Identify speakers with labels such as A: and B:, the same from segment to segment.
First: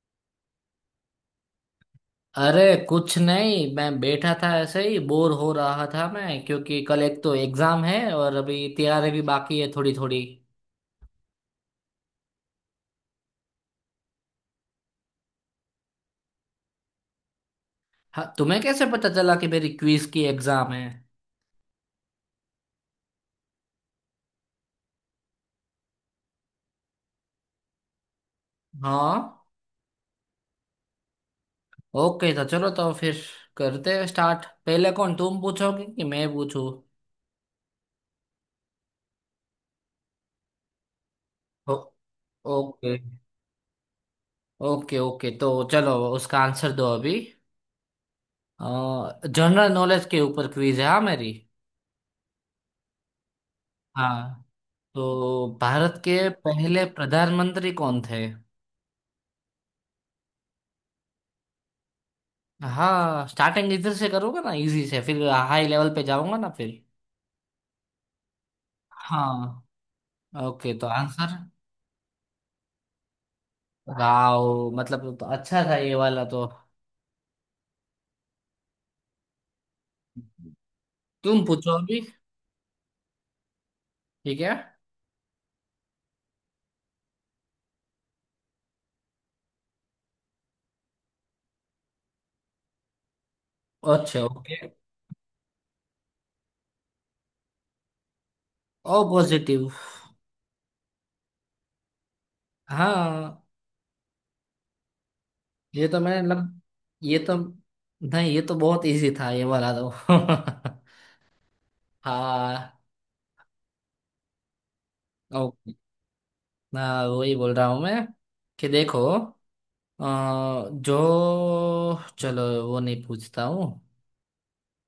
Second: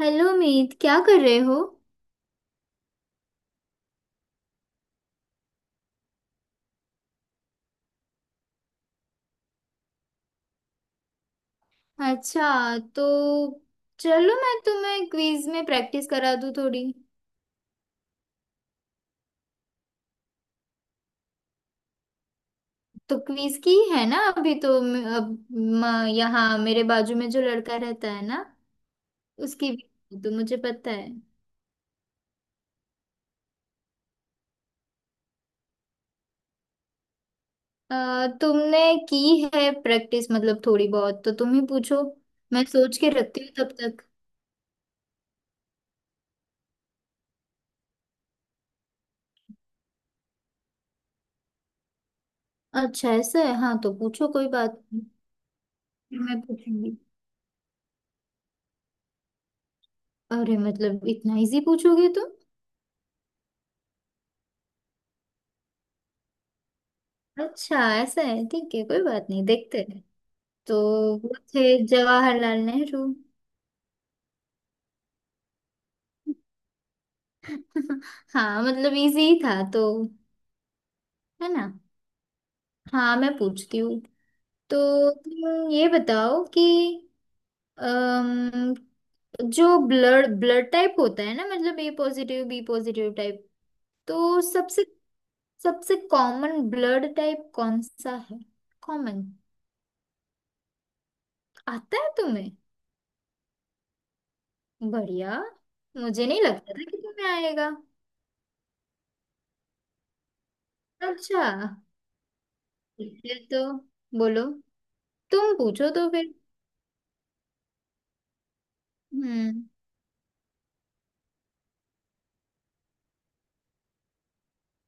A: Hello Meet, क्या कर रहे हो?
B: अरे कुछ नहीं, मैं बैठा था ऐसे ही बोर हो रहा था मैं, क्योंकि कल एक तो एग्जाम है और अभी तैयारी भी बाकी है थोड़ी थोड़ी
A: अच्छा तो चलो, मैं तुम्हें क्विज में प्रैक्टिस करा दूँ थोड़ी।
B: हाँ, तुम्हें कैसे पता चला कि मेरी क्विज की एग्जाम है।
A: तो क्विज की है ना। अभी तो यहाँ मेरे बाजू में जो लड़का रहता है ना,
B: हाँ।
A: उसकी भी तो मुझे पता है।
B: ओके, तो चलो तो फिर करते हैं स्टार्ट। पहले कौन, तुम पूछोगे कि मैं पूछूं?
A: तुमने की है प्रैक्टिस, मतलब थोड़ी बहुत, तो तुम ही
B: ओ,
A: पूछो। मैं
B: ओके
A: सोच के रखती हूँ तब तक।
B: ओके ओके तो चलो, उसका आंसर दो अभी। जनरल नॉलेज के ऊपर क्विज है, हाँ मेरी।
A: अच्छा ऐसा है, हाँ तो पूछो,
B: हाँ,
A: कोई बात नहीं।
B: तो भारत
A: फिर
B: के
A: मैं
B: पहले
A: पूछूंगी।
B: प्रधानमंत्री कौन थे?
A: अरे, मतलब इतना इजी पूछोगे तुम?
B: हाँ स्टार्टिंग इधर से करोगे ना इजी से, फिर हाई लेवल पे जाऊंगा ना फिर।
A: अच्छा ऐसा है, ठीक है, कोई बात नहीं,
B: हाँ
A: देखते हैं।
B: ओके,
A: तो
B: तो
A: वो
B: आंसर।
A: थे जवाहरलाल नेहरू।
B: वाओ, मतलब तो अच्छा था ये वाला तो।
A: हाँ, मतलब इजी ही था तो।
B: तुम
A: है ना।
B: पूछो अभी।
A: हाँ, मैं पूछती हूँ।
B: ठीक है।
A: तो तुम ये बताओ कि अम, जो ब्लड ब्लड टाइप होता है ना, मतलब A positive, B positive type.
B: अच्छा
A: तो
B: ओके।
A: सबसे सबसे कॉमन ब्लड टाइप कौन सा है?
B: O
A: common.
B: पॉजिटिव।
A: आता है तुम्हें?
B: हाँ।
A: बढ़िया।
B: ये तो मैंने
A: मुझे नहीं
B: लग
A: लगता था कि
B: ये
A: तुम्हें
B: तो
A: आएगा।
B: नहीं, ये तो बहुत इजी था ये वाला तो।
A: अच्छा।
B: हाँ।
A: फिर तो बोलो। तुम
B: ओके।
A: पूछो तो फिर।
B: हाँ, वही बोल रहा हूँ मैं कि देखो।
A: हम्म।
B: अ, जो चलो वो नहीं पूछता हूँ।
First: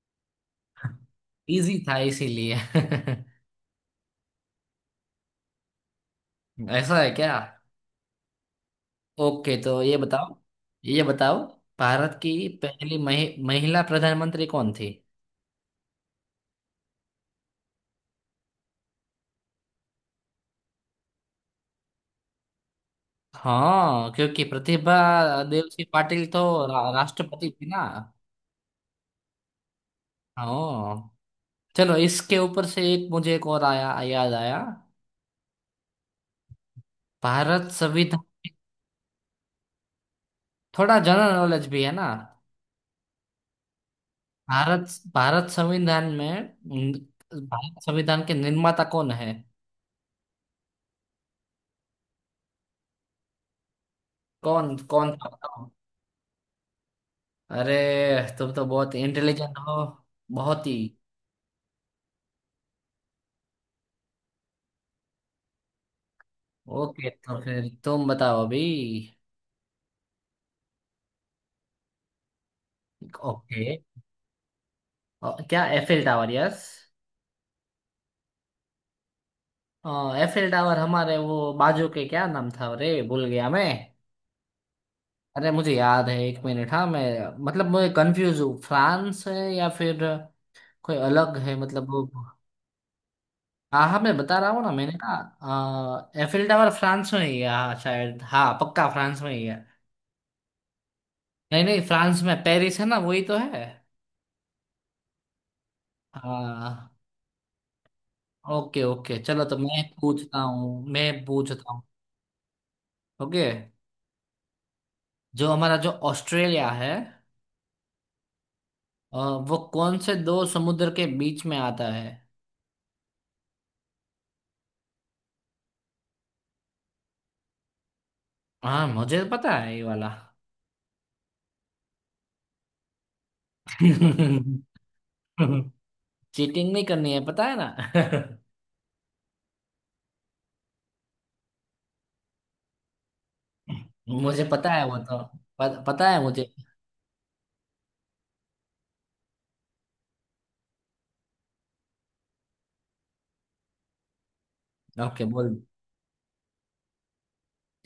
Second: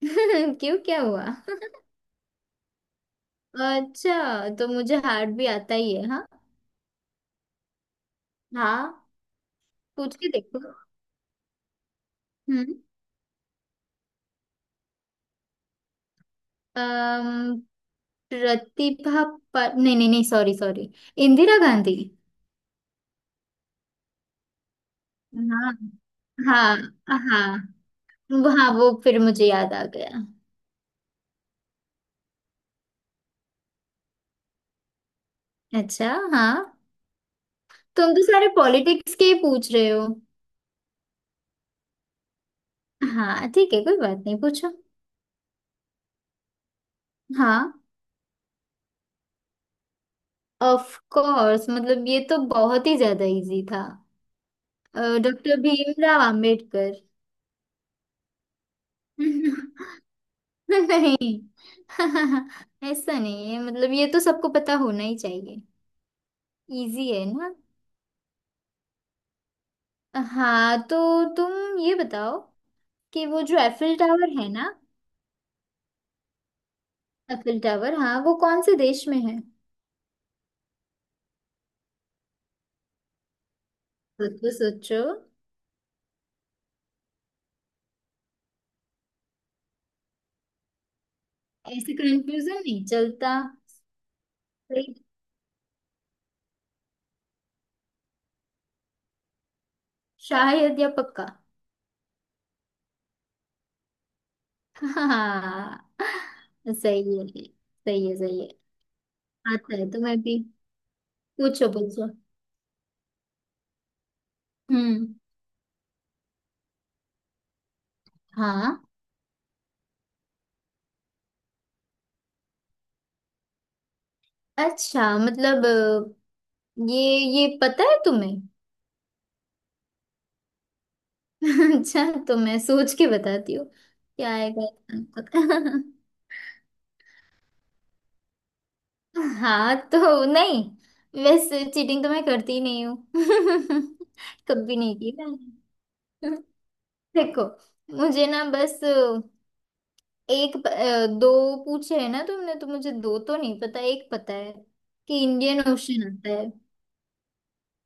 A: क्यों, क्या हुआ?
B: इजी था इसीलिए।
A: अच्छा, तो मुझे हार्ट भी आता ही है हाँ।
B: ऐसा है क्या?
A: हाँ।
B: ओके तो ये
A: पूछ के
B: बताओ।
A: देखो।
B: ये बताओ, भारत की
A: हम्म।
B: पहली महिला प्रधानमंत्री कौन थी?
A: अम, प्रतिभा। पर नहीं नहीं नहीं, सॉरी सॉरी। इंदिरा गांधी।
B: हाँ, क्योंकि प्रतिभा देव
A: हाँ
B: सिंह पाटिल तो
A: हाँ,
B: राष्ट्रपति
A: हाँ।
B: थी ना।
A: हाँ, वो फिर मुझे याद आ गया।
B: हाँ। चलो, इसके ऊपर से एक मुझे एक और आया याद आया।
A: अच्छा हाँ।
B: भारत
A: तुम
B: संविधान।
A: तो सारे पॉलिटिक्स के ही पूछ रहे हो।
B: थोड़ा जनरल नॉलेज भी है ना।
A: हाँ ठीक है, कोई बात नहीं, पूछो।
B: भारत भारत संविधान में न-
A: हाँ।
B: भारत संविधान के निर्माता कौन है?
A: ऑफ कोर्स, मतलब ये तो बहुत ही ज्यादा इजी था।
B: कौन कौन
A: डॉक्टर
B: था?
A: भीमराव आम्बेडकर।
B: अरे, तुम तो बहुत इंटेलिजेंट हो। बहुत ही।
A: नहीं। ऐसा नहीं है, मतलब ये तो सबको पता होना ही चाहिए। इजी
B: ओके
A: है
B: तो
A: ना।
B: फिर तुम बताओ अभी।
A: हाँ, तो तुम ये बताओ कि वो जो
B: ओके।
A: एफिल टावर है ना।
B: क्या Eiffel tower? Yes,
A: Eiffel tower, हाँ, वो कौन से देश में है?
B: एफिल टावर हमारे वो बाजू के क्या नाम था रे, भूल गया मैं।
A: सोचो सोचो।
B: अरे मुझे याद है एक मिनट, हाँ मैं। मतलब मैं कंफ्यूज हूँ फ्रांस है या फिर कोई अलग है, मतलब
A: ऐसे
B: वो।
A: कंफ्यूजन नहीं चलता।
B: हाँ हाँ, मैं बता रहा हूँ ना, मैंने
A: सही।
B: कहा एफिल टावर फ्रांस में ही है, हाँ शायद, हाँ पक्का फ्रांस में ही है।
A: शायद या पक्का?
B: नहीं नहीं, फ्रांस में पेरिस है ना, वही तो है।
A: हाँ।
B: हाँ।
A: सही है, सही है, सही है।
B: ओके ओके चलो, तो
A: आता
B: मैं
A: है तुम्हें भी।
B: पूछता हूँ मैं
A: पूछो
B: पूछता हूँ
A: पूछो।
B: ओके।
A: हम्म।
B: जो हमारा जो ऑस्ट्रेलिया है,
A: हाँ।
B: अ, वो कौन से दो समुद्र के बीच में आता है?
A: अच्छा मतलब, ये ये पता है तुम्हें?
B: हाँ मुझे तो पता है ये वाला।
A: अच्छा, तो मैं सोच के बताती हूँ। क्या आएगा इसका पता।
B: चीटिंग नहीं करनी है, पता है ना।
A: हाँ तो नहीं। वैसे चीटिंग तो मैं करती ही नहीं हूँ।
B: मुझे पता
A: कभी
B: है
A: नहीं
B: वो
A: की
B: तो।
A: मैंने।
B: पता है मुझे।
A: देखो। मुझे ना बस, दो पूछे है ना तुमने, तो मुझे दो तो नहीं पता, एक पता है। कि
B: ओके बोल।
A: इंडियन ओशन आता है।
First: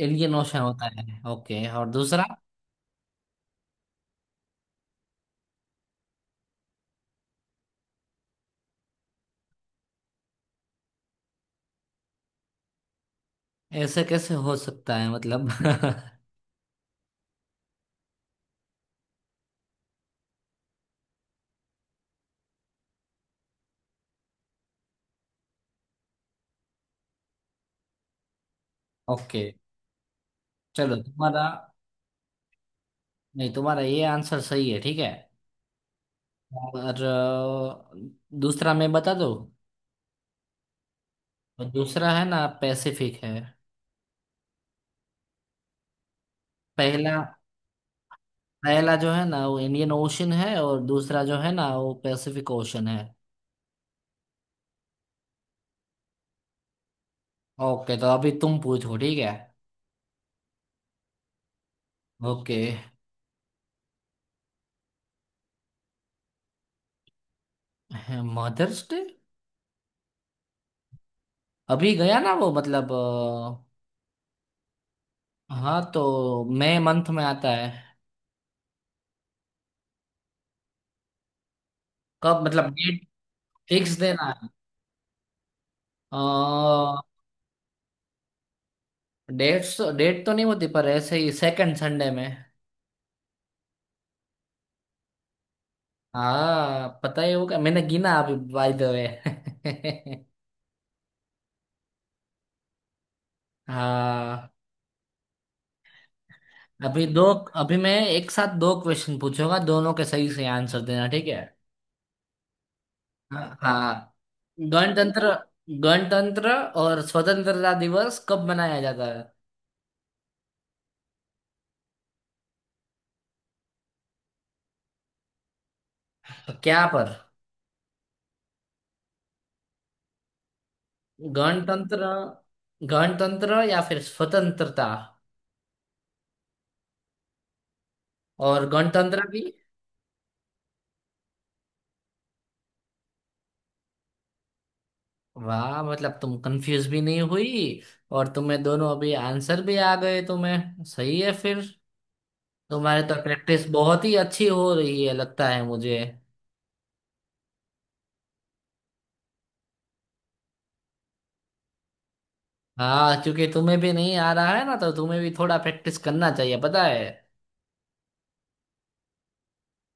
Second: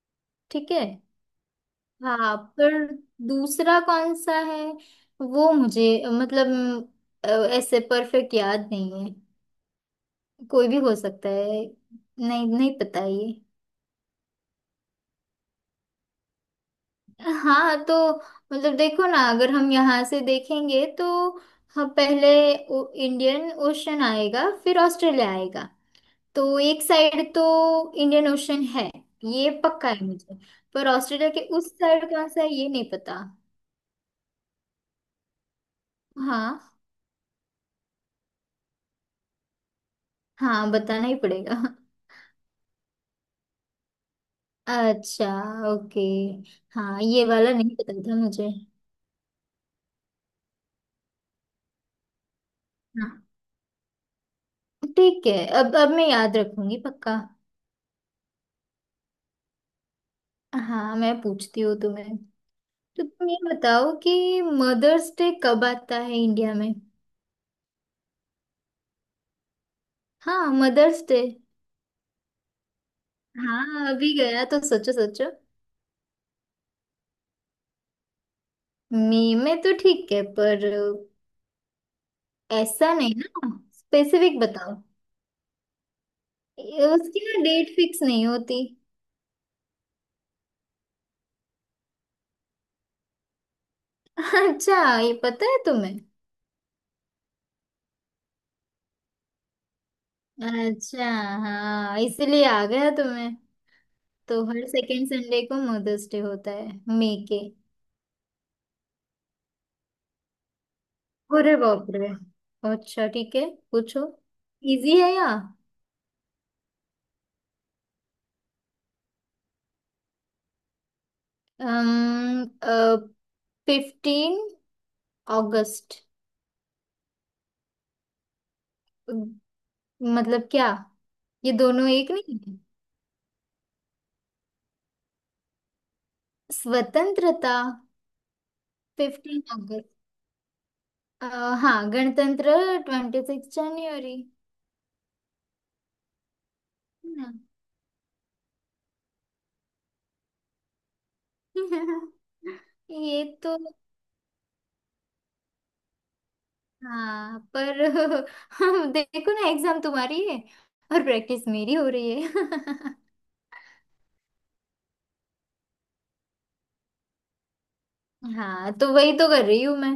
B: इंडियन ओशन
A: ठीक है।
B: होता है ओके, और दूसरा?
A: हाँ पर, दूसरा कौन सा है? वो मुझे, मतलब, अ, ऐसे परफेक्ट याद नहीं है। कोई भी हो सकता है। नहीं, नहीं पता ये।
B: ऐसे कैसे हो सकता है मतलब।
A: हाँ तो मतलब देखो ना, अगर हम यहाँ से देखेंगे तो। हम पहले इंडियन ओशन आएगा, फिर ऑस्ट्रेलिया आएगा। तो एक साइड तो इंडियन ओशन है।
B: ओके
A: ये पक्का है मुझे। पर
B: चलो,
A: ऑस्ट्रेलिया
B: तुम्हारा,
A: के उस साइड कौन सा है, ये नहीं पता।
B: नहीं तुम्हारा ये आंसर सही है, ठीक है।
A: हाँ
B: और दूसरा मैं बता दो।
A: हाँ, बताना ही पड़ेगा।
B: और दूसरा है ना पैसिफिक है।
A: अच्छा। ओके। हाँ,
B: पहला
A: ये वाला नहीं पता था मुझे।
B: पहला जो है ना वो इंडियन ओशन है, और दूसरा जो है ना वो पैसिफिक ओशन है।
A: हाँ, ठीक है। अब मैं याद रखूंगी पक्का।
B: ओके तो अभी तुम पूछो, ठीक है।
A: हाँ, मैं पूछती हूँ तुम्हें।
B: ओके।
A: तो तुम ये बताओ कि मदर्स डे कब आता है इंडिया में?
B: मदर्स डे
A: हाँ, मदर्स डे।
B: अभी गया ना वो, मतलब,
A: हाँ, अभी गया तो सोचो सोचो।
B: हाँ तो मई मंथ में आता है।
A: मई में तो ठीक है, पर।
B: कब मतलब?
A: ऐसा
B: डेट
A: नहीं ना।
B: फिक्स देना
A: स्पेसिफिक
B: है?
A: बताओ।
B: अ,
A: ये उसकी ना डेट फिक्स नहीं होती।
B: डेट तो नहीं होती पर ऐसे ही सेकंड संडे में।
A: अच्छा, ये पता है तुम्हें?
B: हाँ, पता ही होगा, मैंने गिना अभी बाय द वे।
A: अच्छा, हाँ इसीलिए आ गया तुम्हें। तो
B: हाँ।
A: हर सेकेंड संडे को मदर्स डे होता है।
B: अभी दो,
A: मई के।
B: अभी मैं एक साथ दो क्वेश्चन पूछूंगा, दोनों के सही से आंसर देना ठीक है।
A: अरे बाप रे। अच्छा, ठीक है।
B: हाँ
A: पूछो।
B: हाँ।
A: इजी है या?
B: गणतंत्र गणतंत्र और स्वतंत्रता दिवस कब मनाया जाता है?
A: 15 अगस्त।
B: क्या पर।
A: मतलब क्या? ये दोनों
B: गणतंत्र
A: एक नहीं है?
B: गणतंत्र या फिर स्वतंत्रता,
A: स्वतंत्रता।
B: और गणतंत्र भी।
A: 15 अगस्त। अ, हाँ, गणतंत्र। 26 जनवरी।
B: वाह, मतलब तुम कंफ्यूज भी नहीं
A: ना।
B: हुई, और तुम्हें दोनों अभी आंसर भी आ गए तुम्हें, सही है फिर। तुम्हारे तो
A: ये तो,
B: प्रैक्टिस बहुत ही अच्छी हो रही है लगता है मुझे।
A: हाँ पर देखो ना, एग्जाम तुम्हारी है, और प्रैक्टिस मेरी हो रही है।
B: हाँ, क्योंकि तुम्हें भी नहीं आ रहा है ना, तो तुम्हें भी थोड़ा प्रैक्टिस करना चाहिए, पता है।
A: हाँ तो वही तो कर रही हूँ मैं।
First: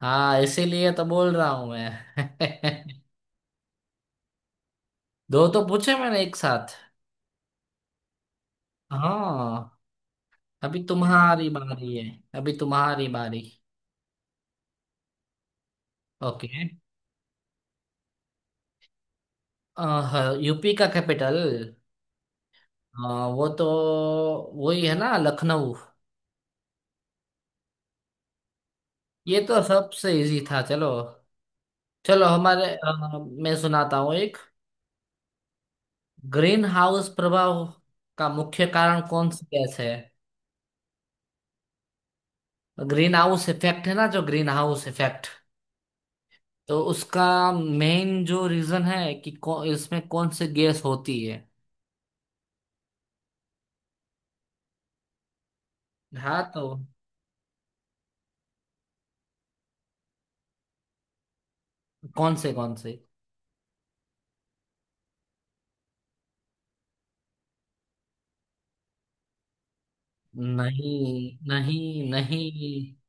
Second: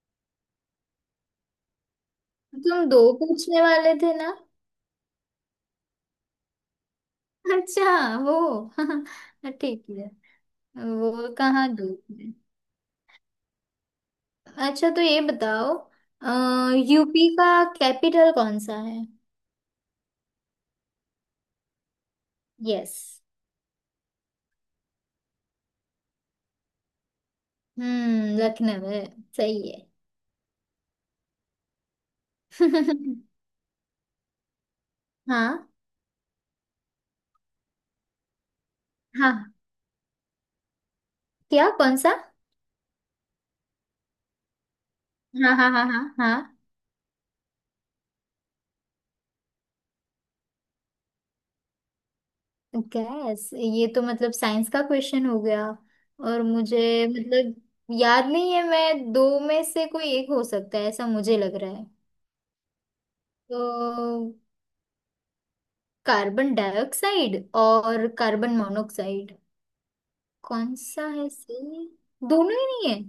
B: हाँ इसीलिए तो बोल रहा हूँ
A: तुम
B: मैं।
A: दो पूछने वाले थे ना?
B: दो तो पूछे मैंने एक साथ।
A: अच्छा। वो।
B: हाँ,
A: ठीक है।
B: अभी
A: वो
B: तुम्हारी
A: कहाँ
B: बारी है।
A: गई?
B: अभी तुम्हारी बारी।
A: अच्छा, तो ये बताओ।
B: ओके।
A: यूपी का कैपिटल कौन सा है?
B: यूपी का कैपिटल?
A: यस।
B: हाँ, वो तो वही है ना, लखनऊ।
A: हम्म, लखनऊ है।
B: ये तो
A: सही है।
B: सबसे इजी था, चलो। चलो हमारे, मैं सुनाता हूँ एक।
A: हाँ।
B: ग्रीन हाउस प्रभाव का मुख्य कारण कौन सी
A: हाँ,
B: गैस है?
A: क्या? कौन सा?
B: ग्रीन हाउस इफेक्ट है ना जो ग्रीन हाउस इफेक्ट,
A: हाँ, हाँ, हाँ, हाँ, हाँ।
B: तो उसका मेन जो रीजन है कि इसमें कौन सी गैस होती है।
A: गैस, ये तो मतलब साइंस का क्वेश्चन हो गया।
B: हाँ
A: और
B: तो।
A: मुझे मतलब याद नहीं है, मैं दो में से कोई एक हो सकता है ऐसा मुझे लग रहा है।
B: कौन से कौन से?
A: तो कार्बन डाइऑक्साइड और कार्बन मोनोक्साइड। कौन सा है
B: नहीं
A: सही?
B: नहीं
A: दोनों ही
B: नहीं
A: नहीं है?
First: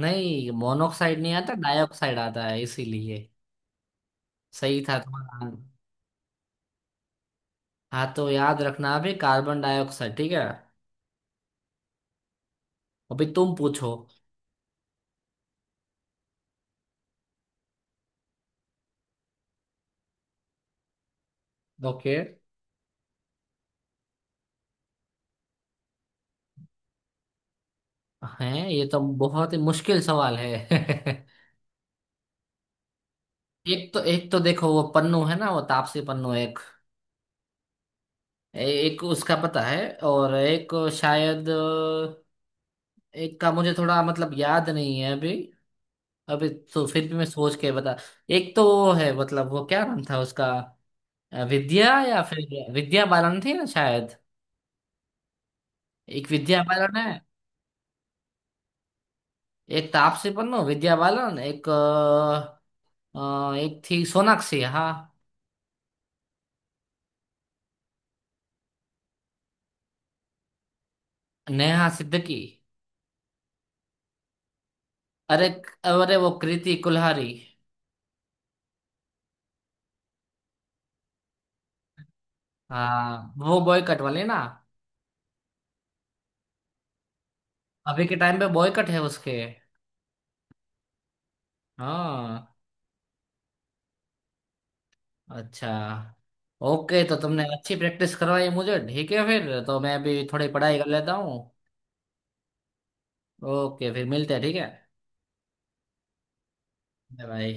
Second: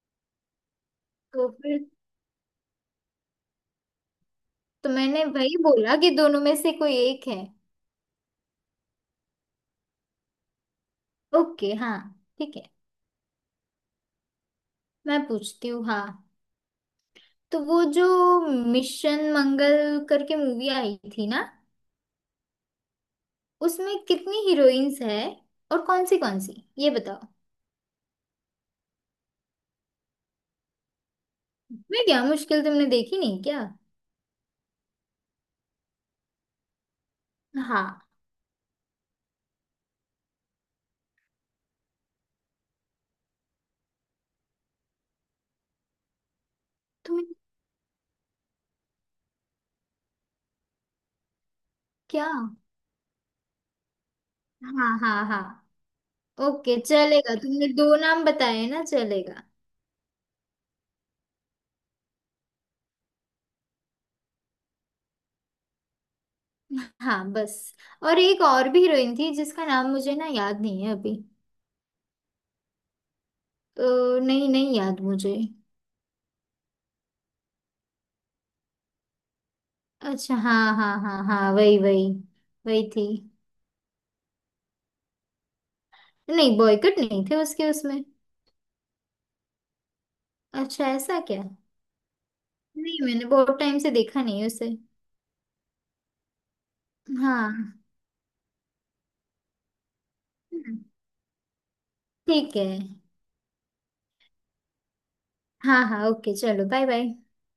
B: नहीं मोनोऑक्साइड नहीं
A: तो
B: आता,
A: फिर।
B: डाइऑक्साइड आता है इसीलिए। सही
A: तो
B: था
A: मैंने
B: तुम्हारा।
A: वही बोला कि दोनों में से कोई एक है।
B: हाँ, तो याद रखना अभी कार्बन डाइऑक्साइड, ठीक है।
A: ओके, हाँ। ठीक है।
B: अभी तुम पूछो।
A: मैं पूछती हूँ, हाँ। तो वो जो मिशन मंगल करके मूवी आई थी ना,
B: ओके
A: उसमें कितनी हीरोइंस है, और कौन सी ये बताओ।
B: है। ये तो बहुत ही मुश्किल सवाल है।
A: मैं क्या मुश्किल? तुमने देखी नहीं क्या?
B: एक तो देखो वो पन्नू है ना, वो तापसी पन्नू एक,
A: हाँ।
B: एक उसका पता है। और एक शायद, एक का मुझे थोड़ा मतलब याद नहीं है अभी अभी तो फिर भी मैं
A: तुमने
B: सोच के बता। एक तो वो है, मतलब वो क्या नाम था उसका, विद्या या
A: क्या?
B: फिर विद्या बालन थी ना शायद।
A: हाँ, हाँ, हाँ।
B: एक विद्या
A: ओके,
B: बालन है।
A: चलेगा, तुमने दो नाम बताए ना, चलेगा।
B: एक तापसी पन्नू, विद्या बालन, एक थी सोनाक्षी, हाँ।
A: हाँ, बस। और एक और भी हीरोइन थी जिसका नाम मुझे ना याद नहीं है अभी।
B: नेहा सिद्दीकी।
A: तो नहीं, नहीं याद मुझे।
B: अरे, अरे वो कृति कुल्हारी।
A: अच्छा, हाँ, हाँ, हाँ, हाँ, वही वही। वही थी।
B: हाँ, वो बॉय कट वाले ना।
A: नहीं, बॉयकट नहीं थे उसके, उसमें।
B: अभी के टाइम पे बॉय कट है उसके।
A: अच्छा, ऐसा क्या?
B: हाँ।
A: नहीं, मैंने बहुत टाइम से देखा नहीं उसे।
B: अच्छा। ओके तो तुमने
A: हाँ,
B: अच्छी प्रैक्टिस करवाई मुझे, ठीक है, फिर तो मैं अभी थोड़ी पढ़ाई कर लेता हूँ।
A: ठीक है।
B: ओके, फिर मिलते हैं, ठीक है।
A: हाँ हाँ, ओके, चलो, बाय बाय।
B: बाय।